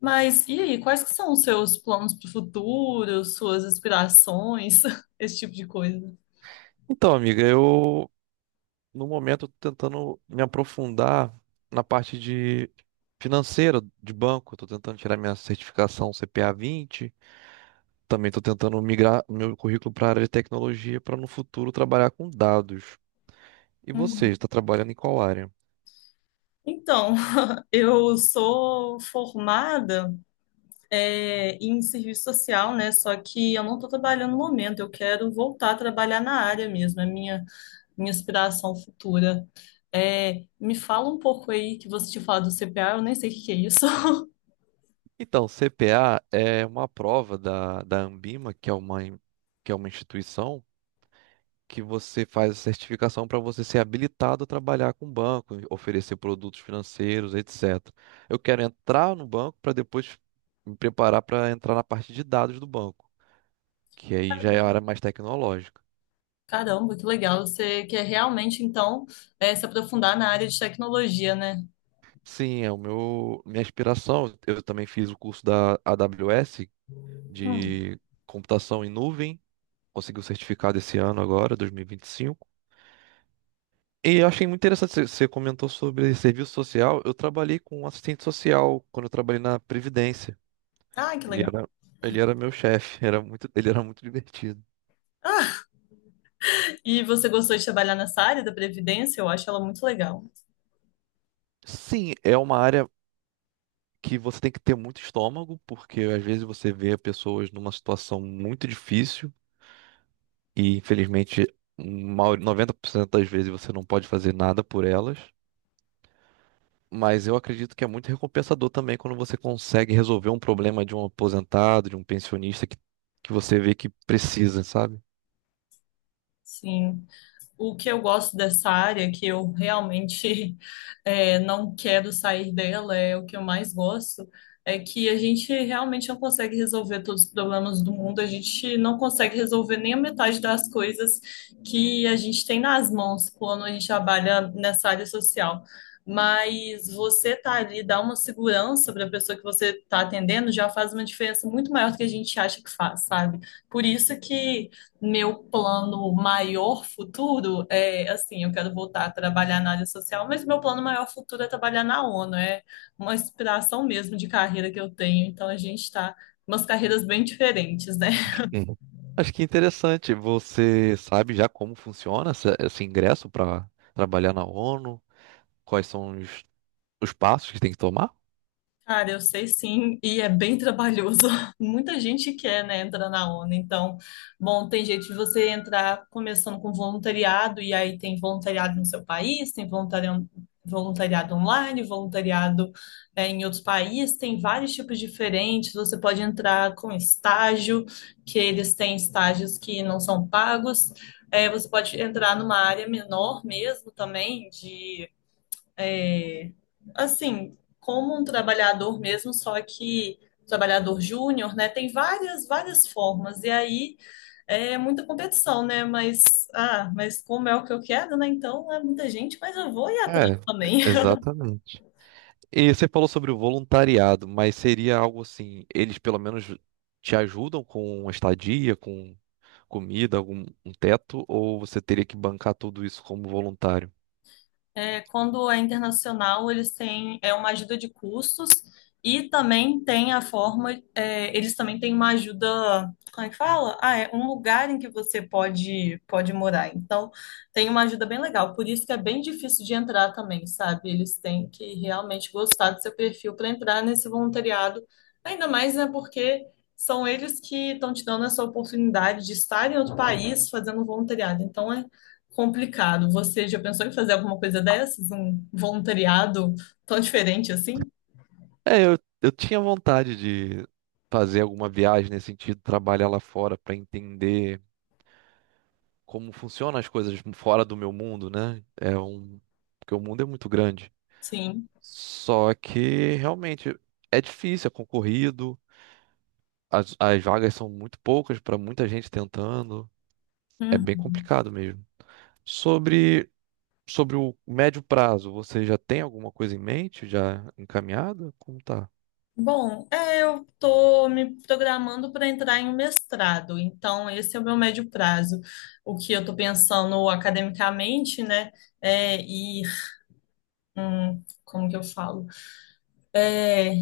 Mas e aí, quais que são os seus planos para o futuro, suas aspirações, esse tipo de coisa? Então, amiga, eu no momento tô tentando me aprofundar na parte de financeira de banco, estou tentando tirar minha certificação CPA 20. Também estou tentando migrar meu currículo para a área de tecnologia para no futuro trabalhar com dados. E você, Uhum. está trabalhando em qual área? Então, eu sou formada. Em serviço social, né? Só que eu não estou trabalhando no momento, eu quero voltar a trabalhar na área mesmo, é minha inspiração futura. Me fala um pouco aí que você tinha falado do CPA, eu nem sei o que que é isso. Então, CPA é uma prova da Anbima, que é uma instituição que você faz a certificação para você ser habilitado a trabalhar com banco, oferecer produtos financeiros, etc. Eu quero entrar no banco para depois me preparar para entrar na parte de dados do banco, que aí já é a área mais tecnológica. Caramba, que legal. Você quer realmente, então, se aprofundar na área de tecnologia, né? Sim, é o meu minha aspiração. Eu também fiz o curso da AWS Hum. de computação em nuvem, consegui o certificado esse ano agora, 2025. E 25. E eu achei muito interessante, você comentou sobre serviço social. Eu trabalhei com assistente social quando eu trabalhei na Previdência. Ah, que Ele legal. era, ele era meu chefe, ele era muito divertido. E você gostou de trabalhar nessa área da Previdência? Eu acho ela muito legal. Sim, é uma área que você tem que ter muito estômago, porque às vezes você vê pessoas numa situação muito difícil e infelizmente 90% das vezes você não pode fazer nada por elas. Mas eu acredito que é muito recompensador também quando você consegue resolver um problema de um aposentado, de um pensionista que você vê que precisa, sabe? Sim. O que eu gosto dessa área, que eu realmente não quero sair dela, é o que eu mais gosto, é que a gente realmente não consegue resolver todos os problemas do mundo, a gente não consegue resolver nem a metade das coisas que a gente tem nas mãos quando a gente trabalha nessa área social. Mas você tá ali, dá uma segurança para a pessoa que você está atendendo, já faz uma diferença muito maior do que a gente acha que faz, sabe? Por isso que meu plano maior futuro é assim, eu quero voltar a trabalhar na área social, mas meu plano maior futuro é trabalhar na ONU, é uma inspiração mesmo de carreira que eu tenho, então a gente está umas carreiras bem diferentes, né? Uhum. Acho que é interessante. Você sabe já como funciona esse ingresso para trabalhar na ONU? Quais são os passos que tem que tomar? Cara, eu sei sim, e é bem trabalhoso. Muita gente quer, né, entrar na ONU. Então, bom, tem jeito de você entrar começando com voluntariado, e aí tem voluntariado no seu país, tem voluntariado online, voluntariado, em outros países, tem vários tipos diferentes. Você pode entrar com estágio, que eles têm estágios que não são pagos. É, você pode entrar numa área menor mesmo também, de assim, como um trabalhador mesmo, só que trabalhador júnior, né? Tem várias, várias formas. E aí é muita competição, né? Mas, ah, mas como é o que eu quero, né? Então é muita gente, mas eu vou ir atrás É, também. exatamente. E você falou sobre o voluntariado, mas seria algo assim, eles pelo menos te ajudam com estadia, com comida, algum um teto, ou você teria que bancar tudo isso como voluntário? É, quando é internacional, eles têm é uma ajuda de custos e também tem a forma, é, eles também têm uma ajuda, como é que fala? Ah, é um lugar em que você pode morar. Então, tem uma ajuda bem legal. Por isso que é bem difícil de entrar também, sabe? Eles têm que realmente gostar do seu perfil para entrar nesse voluntariado. Ainda mais, né, porque são eles que estão te dando essa oportunidade de estar em outro país fazendo voluntariado. Então, é complicado. Você já pensou em fazer alguma coisa dessas? Um voluntariado tão diferente assim? É, eu tinha vontade de fazer alguma viagem nesse sentido, trabalhar lá fora para entender como funcionam as coisas fora do meu mundo, né? Porque o mundo é muito grande. Sim. Só que realmente é difícil, é concorrido. As vagas são muito poucas para muita gente tentando. É bem Uhum. complicado mesmo. Sobre, sobre o médio prazo, você já tem alguma coisa em mente? Já encaminhada? Como tá? Bom, é, eu estou me programando para entrar em um mestrado, então esse é o meu médio prazo. O que eu estou pensando academicamente, né, é ir, como que eu falo? é,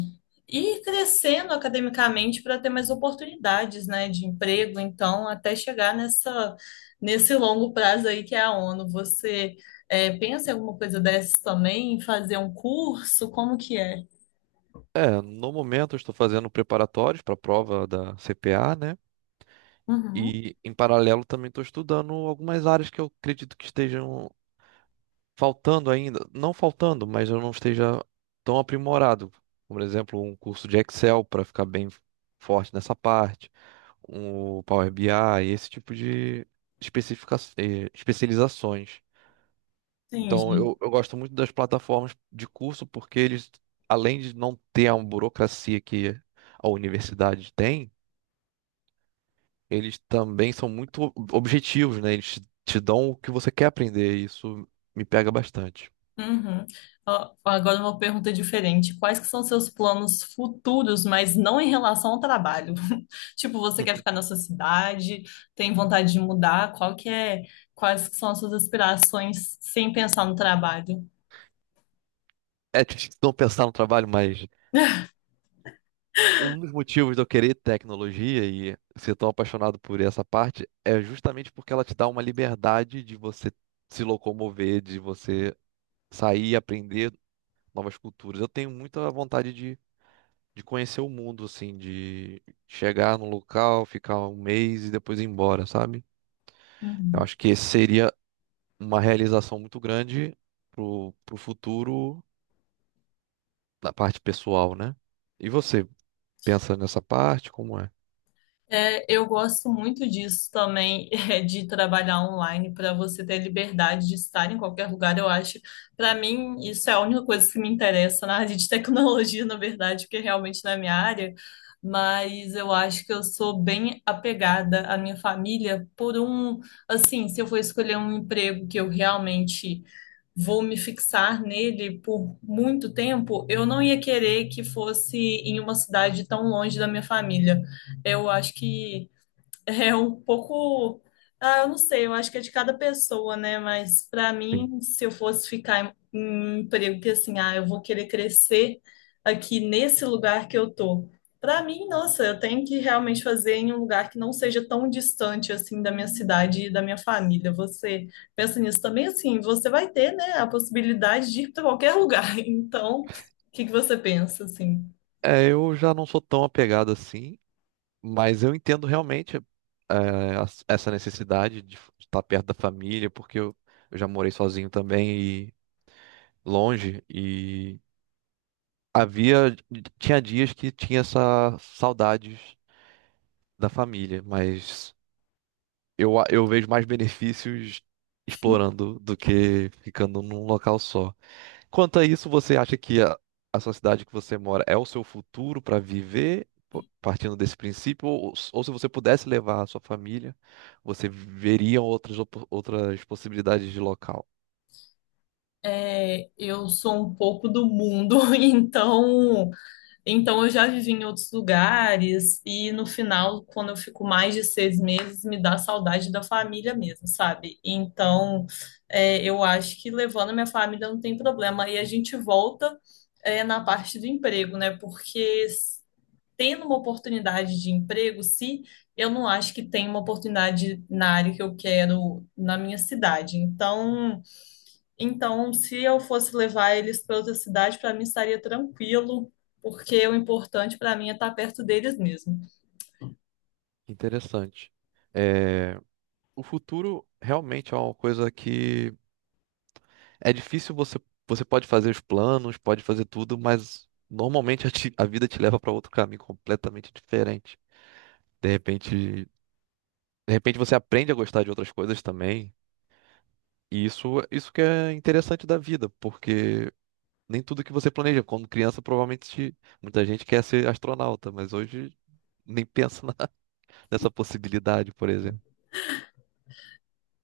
Ir crescendo academicamente para ter mais oportunidades, né, de emprego, então, até chegar nessa, nesse longo prazo aí que é a ONU. Você pensa em alguma coisa dessas também, em fazer um curso? Como que é? É, no momento eu estou fazendo preparatórios para a prova da CPA, né? Uhum, E em paralelo também estou estudando algumas áreas que eu acredito que estejam faltando ainda, não faltando, mas eu não esteja tão aprimorado. Por exemplo, um curso de Excel para ficar bem forte nessa parte, um Power BI, esse tipo de especializações. Então, entendi. eu gosto muito das plataformas de curso porque eles, além de não ter a burocracia que a universidade tem, eles também são muito objetivos, né? Eles te dão o que você quer aprender, e isso me pega bastante. Uhum. Ó, agora uma pergunta diferente. Quais que são seus planos futuros, mas não em relação ao trabalho? Tipo, você quer ficar na sua cidade? Tem vontade de mudar? Qual que é? Quais que são as suas aspirações sem pensar no trabalho? É difícil não pensar no trabalho, mas um dos motivos de eu querer tecnologia e ser tão apaixonado por essa parte é justamente porque ela te dá uma liberdade de você se locomover, de você sair e aprender novas culturas. Eu tenho muita vontade de conhecer o mundo, assim, de chegar num local, ficar um mês e depois ir embora, sabe? Eu Uhum. acho que esse seria uma realização muito grande pro futuro da parte pessoal, né? E você pensa nessa parte? Como é? É, eu gosto muito disso também, é, de trabalhar online, para você ter liberdade de estar em qualquer lugar, eu acho. Para mim, isso é a única coisa que me interessa na área de tecnologia, na verdade, porque realmente não é minha área, mas eu acho que eu sou bem apegada à minha família por um, assim, se eu for escolher um emprego que eu realmente vou me fixar nele por muito tempo, eu não ia querer que fosse em uma cidade tão longe da minha família. Eu acho que é um pouco, ah, eu não sei, eu acho que é de cada pessoa, né? Mas para mim, se eu fosse ficar em um emprego que assim, ah, eu vou querer crescer aqui nesse lugar que eu tô. Para mim, nossa, eu tenho que realmente fazer em um lugar que não seja tão distante assim da minha cidade e da minha família. Você pensa nisso também, assim, você vai ter, né, a possibilidade de ir para qualquer lugar. Então, o que que você pensa, assim? É, eu já não sou tão apegado assim, mas eu entendo realmente é, essa necessidade de estar perto da família, porque eu já morei sozinho também e longe, e havia, tinha dias que tinha essa saudades da família, mas eu vejo mais benefícios explorando do que ficando num local só. Quanto a isso, você acha que a sociedade que você mora é o seu futuro para viver, partindo desse princípio? Ou se você pudesse levar a sua família, você veria outras possibilidades de local? Eu sou um pouco do mundo, então eu já vivi em outros lugares, e no final, quando eu fico mais de 6 meses, me dá saudade da família mesmo, sabe? Então, é, eu acho que levando a minha família não tem problema. E a gente volta, é, na parte do emprego, né? Porque s- tendo uma oportunidade de emprego, se eu não acho que tem uma oportunidade na área que eu quero na minha cidade. Então. Então, se eu fosse levar eles para outra cidade, para mim estaria tranquilo, porque o importante para mim é estar perto deles mesmo. Interessante. É, o futuro realmente é uma coisa que é difícil você. Você pode fazer os planos, pode fazer tudo, mas normalmente a vida te leva para outro caminho completamente diferente. De repente, você aprende a gostar de outras coisas também. E isso que é interessante da vida, porque nem tudo que você planeja. Quando criança, provavelmente muita gente quer ser astronauta, mas hoje nem pensa nessa possibilidade, por exemplo.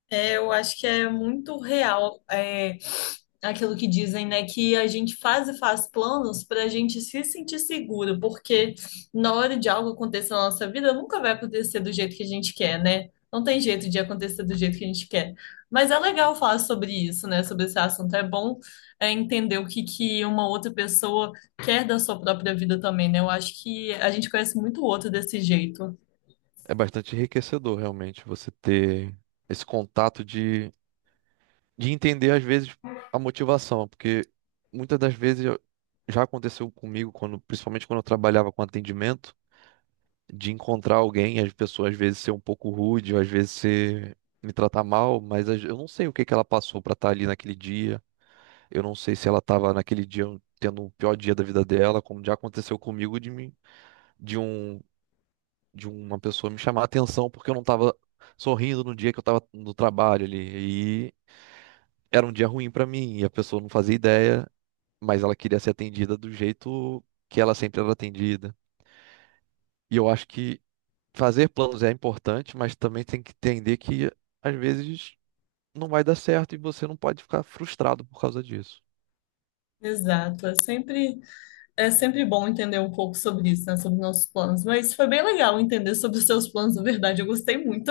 É, eu acho que é muito real é, aquilo que dizem, né? Que a gente faz e faz planos para a gente se sentir seguro, porque na hora de algo acontecer na nossa vida, nunca vai acontecer do jeito que a gente quer, né? Não tem jeito de acontecer do jeito que a gente quer. Mas é legal falar sobre isso, né? Sobre esse assunto. É bom entender o que, que uma outra pessoa quer da sua própria vida também, né? Eu acho que a gente conhece muito o outro desse jeito. É bastante enriquecedor, realmente, você ter esse contato de entender, às vezes, a motivação, porque muitas das vezes já aconteceu comigo, quando, principalmente quando eu trabalhava com atendimento. De encontrar alguém, as pessoas às vezes ser um pouco rude, ou às vezes ser me tratar mal, mas eu não sei o que que ela passou pra estar ali naquele dia. Eu não sei se ela estava naquele dia tendo o pior dia da vida dela, como já aconteceu comigo de mim, de um de uma pessoa me chamar a atenção porque eu não estava sorrindo no dia que eu estava no trabalho ali. E era um dia ruim pra mim e a pessoa não fazia ideia, mas ela queria ser atendida do jeito que ela sempre era atendida. E eu acho que fazer planos é importante, mas também tem que entender que às vezes não vai dar certo e você não pode ficar frustrado por causa disso. Exato. É sempre. É sempre bom entender um pouco sobre isso, né? Sobre nossos planos. Mas foi bem legal entender sobre os seus planos, na verdade. Eu gostei muito.